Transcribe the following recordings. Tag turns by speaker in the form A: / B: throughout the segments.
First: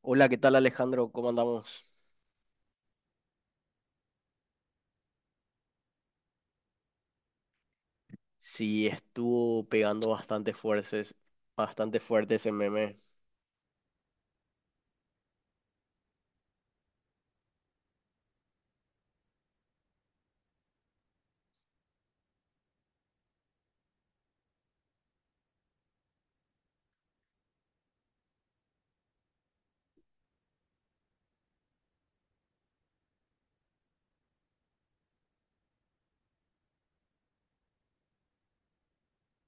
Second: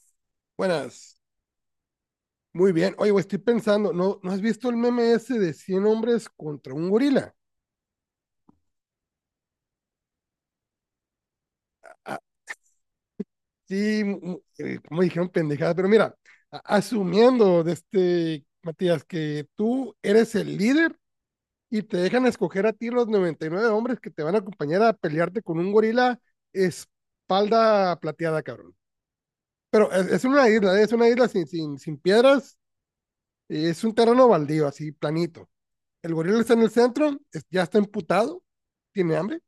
A: Hola, ¿qué tal, Alejandro?
B: Buenas.
A: ¿Cómo andamos?
B: Muy bien. Oye, güey, estoy pensando, ¿no has visto el meme ese de 100 hombres contra un gorila?
A: Sí, estuvo pegando bastante fuertes, bastante
B: Ah,
A: fuerte ese meme.
B: sí, como dijeron pendejadas, pero mira, asumiendo de Matías, que tú eres el líder y te dejan escoger a ti los 99 hombres que te van a acompañar a pelearte con un gorila espalda plateada, cabrón. Pero es una isla, ¿eh? Es una isla sin piedras, es un terreno baldío, así, planito. El gorila está en el centro, ya está emputado, tiene hambre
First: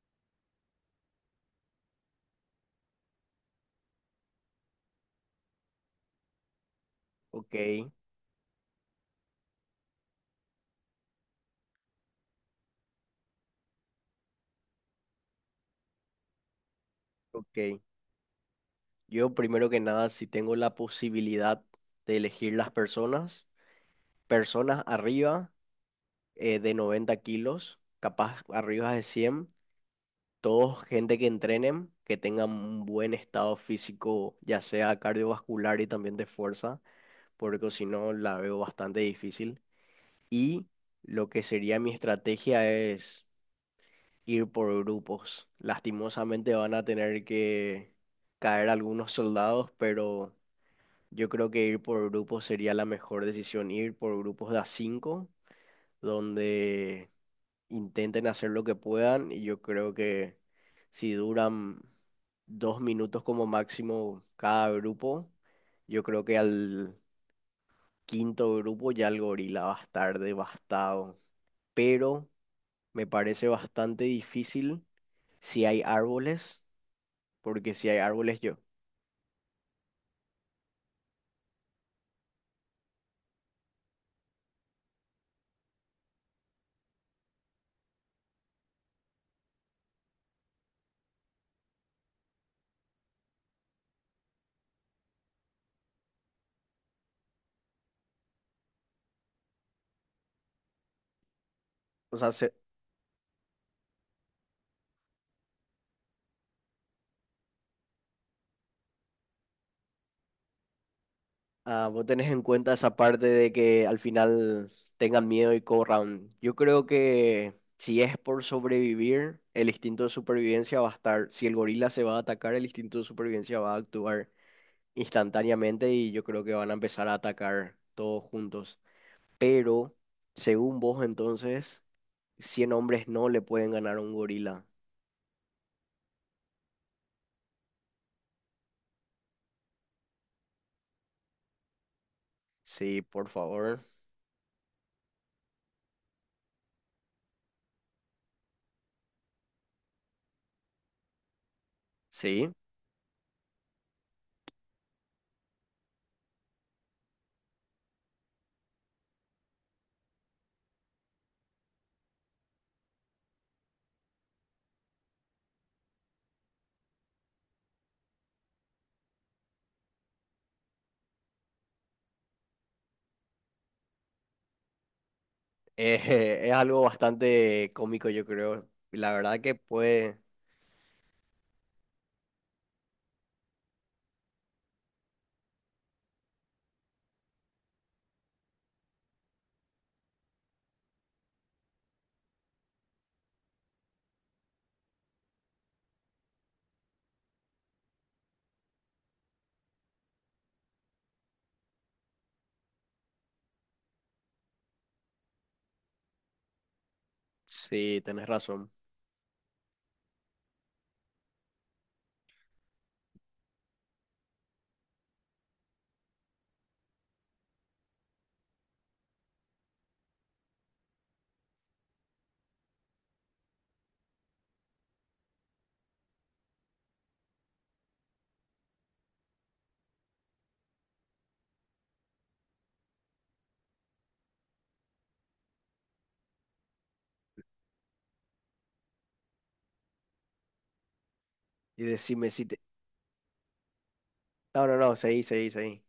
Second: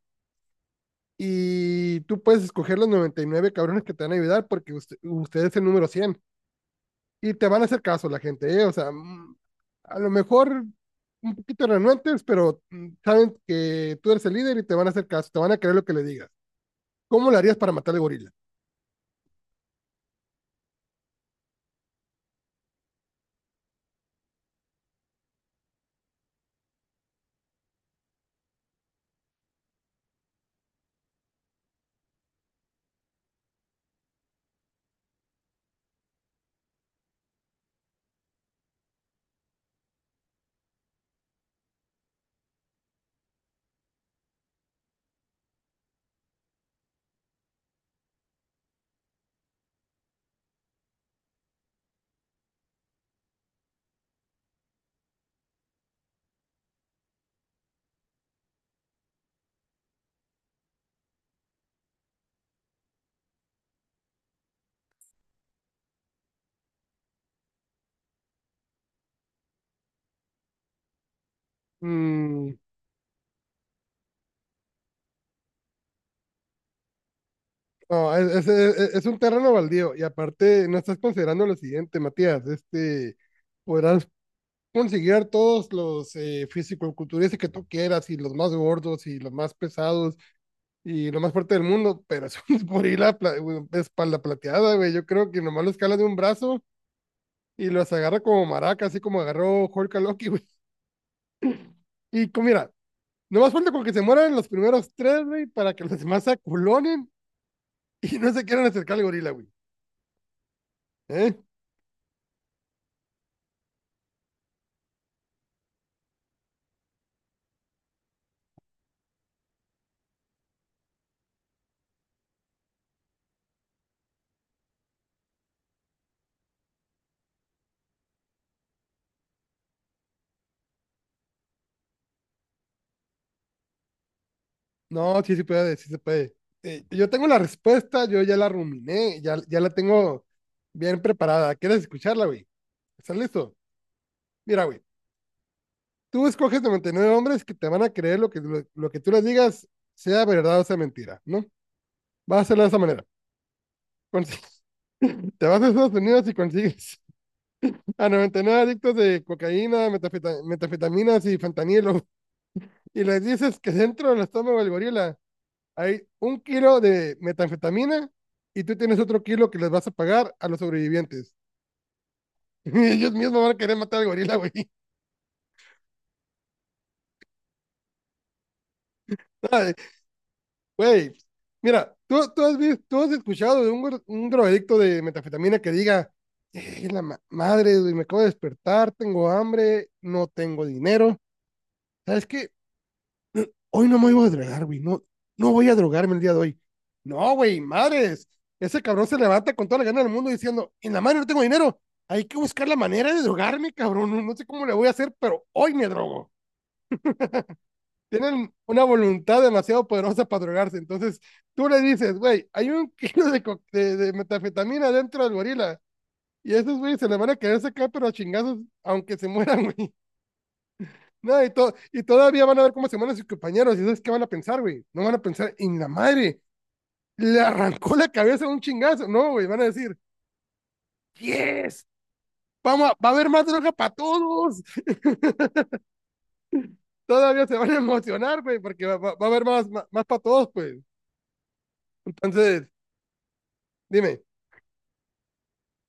B: y tú puedes escoger los 99 cabrones que te van a ayudar porque usted es el número 100 y te van a
A: Ok,
B: hacer caso la gente, ¿eh? O sea, a lo mejor un poquito renuentes, pero saben que tú eres el líder y te van a hacer caso, te van a creer lo que le digas. ¿Cómo lo harías para
A: ok.
B: matar al gorila?
A: Yo, primero que nada, si tengo la posibilidad de elegir las personas, personas arriba de 90 kilos, capaz arriba de 100, todos gente que entrenen, que tengan un buen estado físico, ya sea cardiovascular y también de fuerza, porque si no la veo bastante difícil. Y lo que sería mi estrategia es ir por grupos. Lastimosamente van a tener que caer algunos soldados, pero yo creo que ir por grupos sería la mejor decisión. Ir por grupos de a 5, donde intenten hacer lo que puedan. Y yo creo que si duran dos minutos como máximo cada grupo, yo creo que al quinto grupo ya el gorila va a estar devastado. Pero
B: Mm,
A: me parece bastante difícil si hay árboles, porque si hay
B: no, es,
A: árboles
B: es-
A: yo.
B: es- es un terreno baldío y aparte no estás considerando lo siguiente, Matías, podrás conseguir a todos los fisicoculturistas que tú quieras y los más gordos y los más pesados y lo más fuerte del mundo, pero es un gorila güey, espalda plateada, güey. Yo creo que nomás lo escala de un brazo y los agarra como maraca, así como agarró Hulk a Loki, güey.
A: O
B: Y
A: sea, se-
B: mira, nomás falta con que se mueran los primeros tres, güey, para que los demás se aculonen y no se quieran acercar al gorila, güey. ¿Eh?
A: ah, vos tenés en cuenta esa parte de que al final tengan miedo y corran. Yo creo que si es por sobrevivir, el instinto de supervivencia va a estar. Si el gorila se va a atacar, el instinto de supervivencia va a actuar instantáneamente y yo creo que van a empezar a atacar todos juntos. Pero, según vos entonces, 100 hombres no le pueden ganar a un gorila.
B: No, sí puede, sí se puede. Yo tengo la respuesta, yo ya la ruminé, ya la tengo bien preparada. ¿Quieres escucharla, güey?
A: Sí,
B: ¿Estás
A: por
B: listo?
A: favor.
B: Mira, güey. Tú escoges 99 hombres que te van a creer lo que tú les digas, sea verdad o sea mentira, ¿no? Vas a
A: Sí,
B: hacerlo de esa manera. Consigues- te vas a Estados Unidos y consigues a 99 adictos de cocaína, metafetaminas y fentanilo y les dices que dentro del estómago del gorila hay un kilo de metanfetamina y tú tienes otro kilo que les vas a pagar a los sobrevivientes. Y ellos mismos van a querer matar al gorila, güey.
A: es algo bastante cómico, yo creo. Y la verdad que puede,
B: Güey, mira, ¿tú has visto, tú has escuchado de un drogadicto de metafetamina que diga, la madre, güey, me acabo de despertar, tengo hambre, no tengo dinero. ¿Sabes qué? Hoy no me voy a drogar, güey, no, no voy a drogarme el día de hoy. No, güey, madres, ese cabrón se levanta con toda la gana del mundo diciendo, en la madre no tengo dinero, hay que buscar la manera de drogarme, cabrón, no, no sé cómo le voy a hacer, pero hoy me drogo.
A: sí, tenés
B: Tienen
A: razón.
B: una voluntad demasiado poderosa para drogarse. Entonces, tú le dices, güey, hay un kilo de metafetamina dentro del gorila. Y esos, güey, se le van a querer sacar, pero a chingazos, aunque se mueran, güey. No, y todavía van a ver cómo se mueren sus compañeros. ¿Y sabes qué van a pensar, güey? No van a pensar, en la madre, le arrancó la cabeza a un chingazo. No, güey, van a decir, yes, vamos a- va a haber más droga para todos. Todavía se van a emocionar, güey, porque va a haber más, más, más para todos, pues.
A: Y decime si te...
B: Entonces, dime.
A: No, no, no, seguí, seguí, seguí.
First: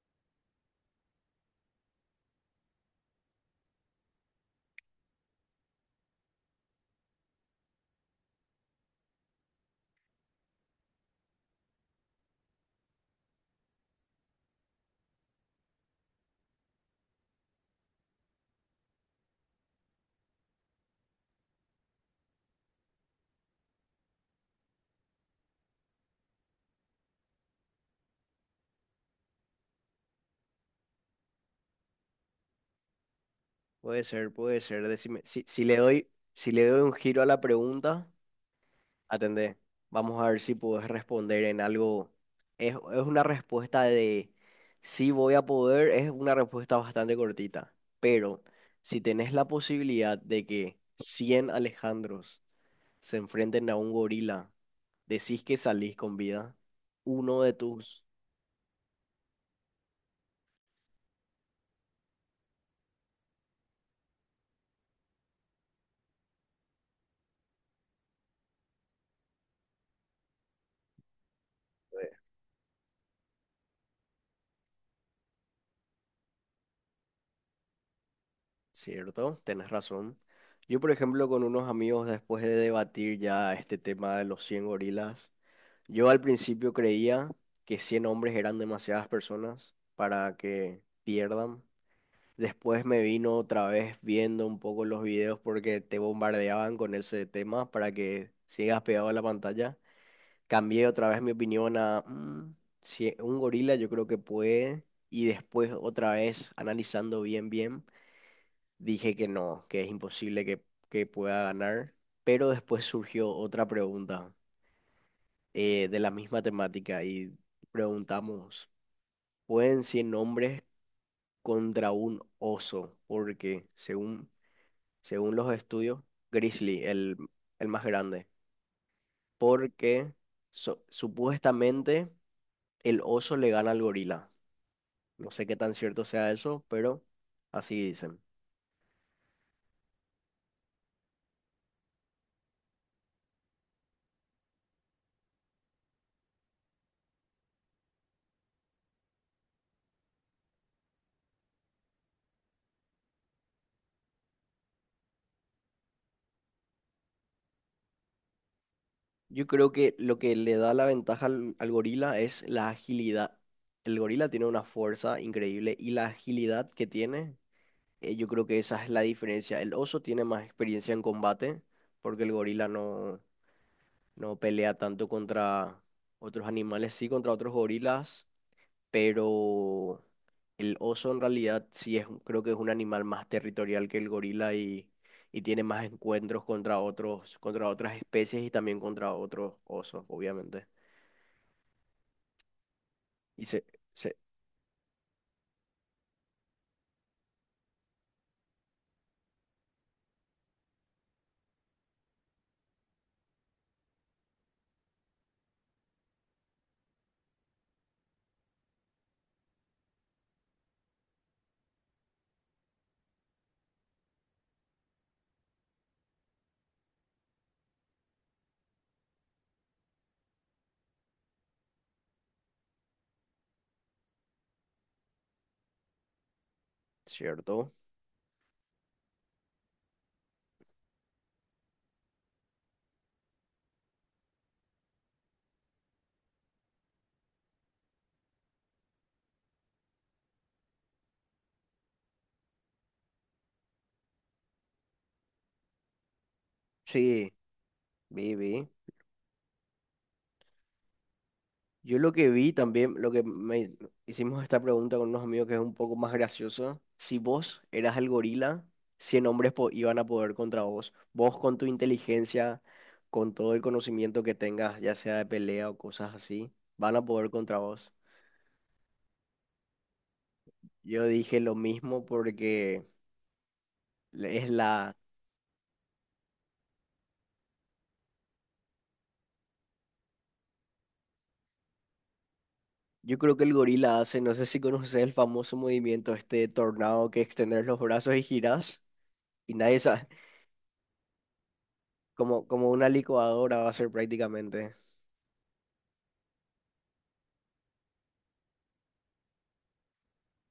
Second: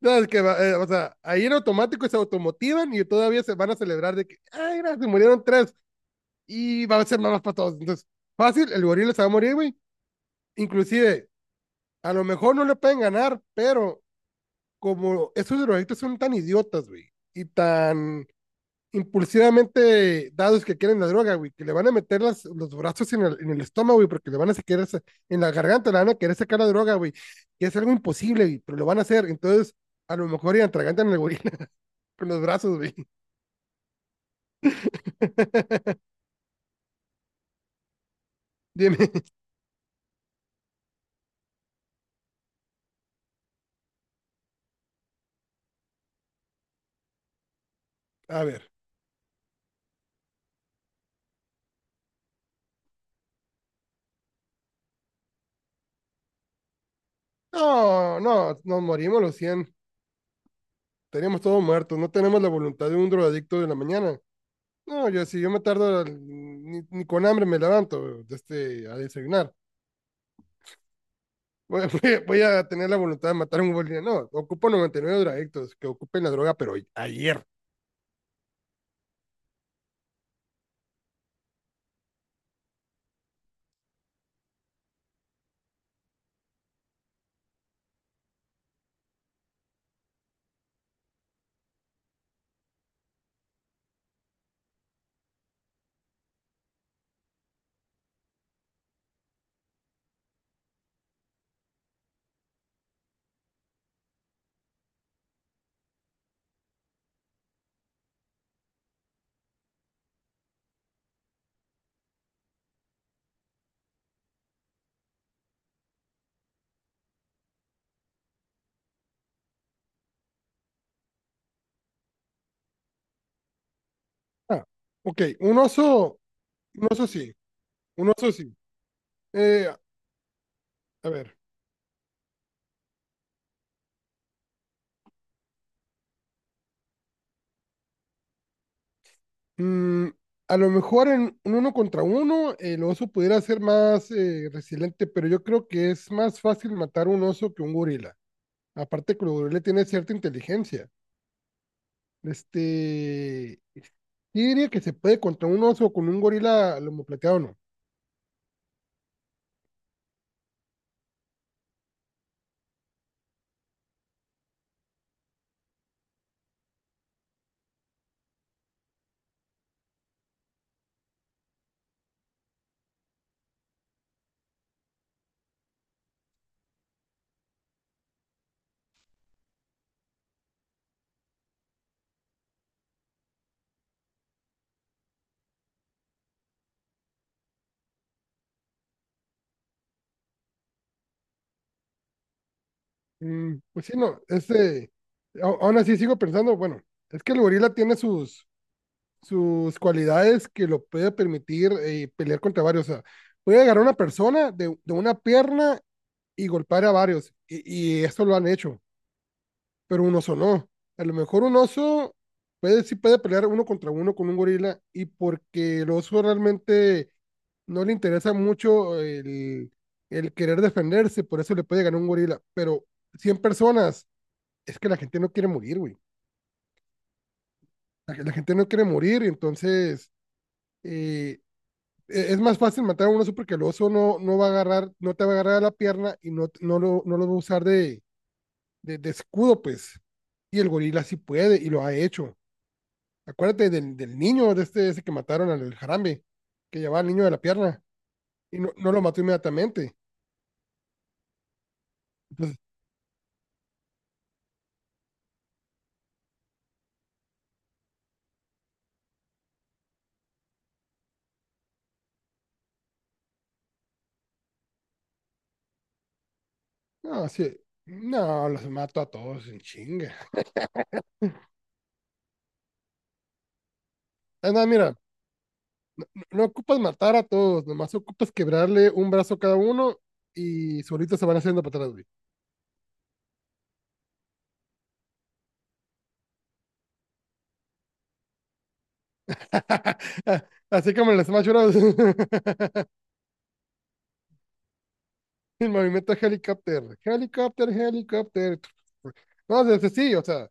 B: No, es que, o sea, ahí en automático se automotivan y todavía se van a celebrar de que, ay, mira, se murieron tres y va a ser más para todos. Entonces, fácil, el gorila se va a morir, güey. Inclusive, a lo mejor no le pueden ganar, pero como esos drogadictos son tan idiotas, güey, y tan impulsivamente dados que quieren la droga, güey, que le van a meter los brazos en el estómago, güey, porque le van a sacar en la garganta, le van a querer sacar la droga, güey, que es algo imposible, güey, pero lo van a hacer. Entonces, a lo mejor y atragantan al gorila con los brazos, güey.
A: Puede ser, puede ser. Decime, si le doy, si le doy un giro a la pregunta,
B: Dime,
A: atendé. Vamos a ver si puedes responder en algo. Es una respuesta de sí voy a poder, es una respuesta bastante cortita. Pero
B: a ver.
A: si tenés la posibilidad de que 100 Alejandros se enfrenten a un gorila, decís que salís con vida, uno de tus...
B: No, no, nos morimos los 100. Teníamos todos muertos. No tenemos la voluntad de un drogadicto de la mañana. No, yo si yo me tardo, ni con hambre me levanto a desayunar. Voy,
A: eh,
B: voy a tener la voluntad de matar a un boliviano. No, ocupo 99 drogadictos que ocupen la droga, pero ayer.
A: cierto, tenés razón. Yo, por ejemplo, con unos amigos, después de debatir ya este tema de los 100 gorilas, yo al principio creía que 100 hombres eran demasiadas personas para que pierdan. Después me vino otra vez viendo un poco los videos porque te bombardeaban con ese tema para que sigas pegado a la pantalla. Cambié otra vez mi opinión a "Mm, si un gorila yo creo que puede". Y después otra vez analizando bien, bien, dije que no, que es imposible que pueda ganar. Pero después surgió otra pregunta, de la misma temática, y preguntamos, ¿pueden cien hombres contra un oso? Porque según,
B: Ah, ok,
A: según los estudios, Grizzly,
B: un oso sí,
A: el más
B: un
A: grande,
B: oso sí. Eh,
A: porque so-
B: a ver,
A: supuestamente el oso le gana al gorila. No sé qué tan cierto sea eso, pero así dicen.
B: Mm, a lo mejor en un uno contra uno el oso pudiera ser más resiliente, pero yo creo que es más fácil matar un oso que un gorila. Aparte que el gorila tiene cierta inteligencia. Este, yo diría que se puede contra un oso o con un gorila lomo plateado, ¿no?
A: Yo creo que lo que le da la ventaja al, al gorila es la agilidad. El gorila tiene una fuerza increíble y la agilidad que tiene, yo creo que esa es la diferencia. El oso tiene más experiencia en combate porque el gorila no, no pelea tanto contra otros animales, sí contra otros gorilas. Pero el oso en realidad sí es, un- creo que es un animal más territorial que el gorila y tiene más encuentros contra otros, contra otras especies y también contra otros osos, obviamente. Y se,
B: Pues sí,
A: se,
B: no, aún así sigo pensando, bueno, es que el gorila tiene sus cualidades que lo puede permitir pelear contra varios. O sea, puede agarrar a una persona de una pierna y golpear a varios. Y esto lo han hecho, pero un oso no. A lo mejor un oso puede, sí puede pelear uno contra uno con un gorila y porque el oso realmente no le interesa mucho el querer defenderse, por eso le puede ganar un gorila. Pero 100 personas, es que la gente no quiere morir, güey.
A: ¿cierto?
B: La gente no quiere morir, entonces eh, es más fácil matar a un oso porque el oso no, no va a agarrar, no te va a agarrar a la pierna y no, no lo va a usar de escudo, pues. Y el gorila sí puede y lo ha hecho. Acuérdate del niño, de este ese que mataron al jarambe, que llevaba al niño de
A: Sí,
B: la pierna
A: vi,
B: y
A: vi.
B: no, no lo mató inmediatamente.
A: Yo lo que vi
B: Entonces,
A: también, lo que me hicimos esta pregunta con unos amigos que es un poco más gracioso. Si vos eras el gorila, 100 hombres po- iban a poder contra vos. Vos con tu inteligencia, con todo el conocimiento que tengas, ya sea de pelea o cosas así, van a
B: no,
A: poder
B: sí,
A: contra vos.
B: no, los mato a todos en chinga.
A: Yo dije lo mismo porque le- es
B: Ah, no,
A: la...
B: mira, no ocupas matar a todos, nomás ocupas quebrarle un brazo a cada uno y solitos se van haciendo para atrás, güey.
A: Yo creo que el gorila hace, no sé si conoces el famoso movimiento este de tornado que extender los brazos y girás y nadie sabe,
B: Así como en el Smash Bros.
A: como, como una licuadora va a ser prácticamente.
B: El movimiento helicóptero. Helicóptero, helicóptero. No, es sí, o sea,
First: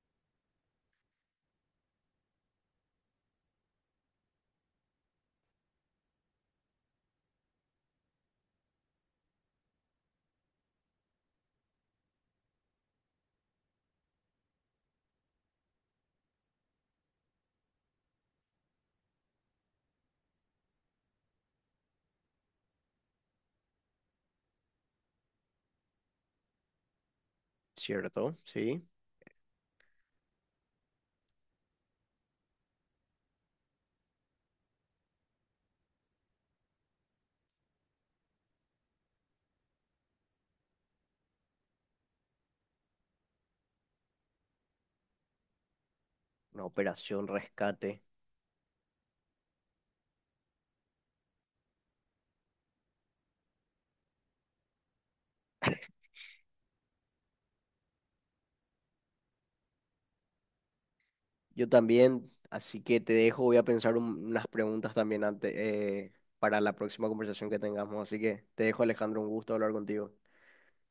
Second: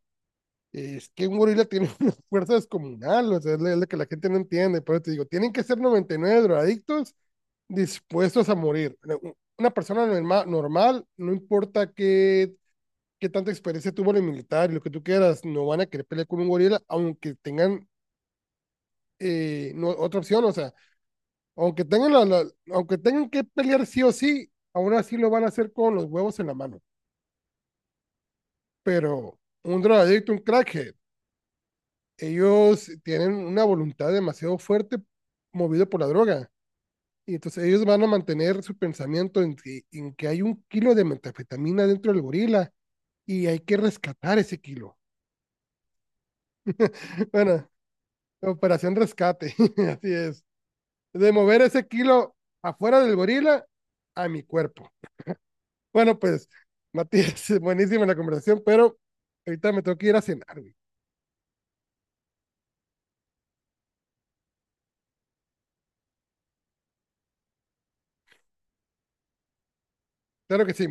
B: es que un gorila tiene una fuerza descomunal, o sea, es lo que la gente no entiende. Por eso te digo, tienen que ser 99 drogadictos dispuestos a morir. Una persona normal, normal no importa qué, tanta experiencia tuvo en el militar y lo que tú quieras, no van a querer pelear con un gorila, aunque tengan no, otra opción, o sea, aunque tengan, la, la, aunque tengan que pelear sí o sí, aún así lo van a hacer con los huevos en la mano.
A: Cierto, sí.
B: Pero un drogadicto, un crack, ellos tienen una voluntad demasiado fuerte movida por la droga. Y entonces ellos van a mantener su pensamiento en que hay un kilo de metanfetamina dentro del gorila y hay que rescatar ese kilo.
A: Una operación
B: Bueno,
A: rescate.
B: operación rescate, así es. De mover ese kilo afuera del gorila a mi cuerpo. Bueno, pues, Matías, buenísima la conversación, pero ahorita me tengo que ir a cenar, güey.
A: Yo también, así que te dejo, voy a pensar un- unas preguntas también antes, para la próxima conversación que tengamos. Así que te dejo, Alejandro, un gusto hablar contigo.
B: Claro que sí.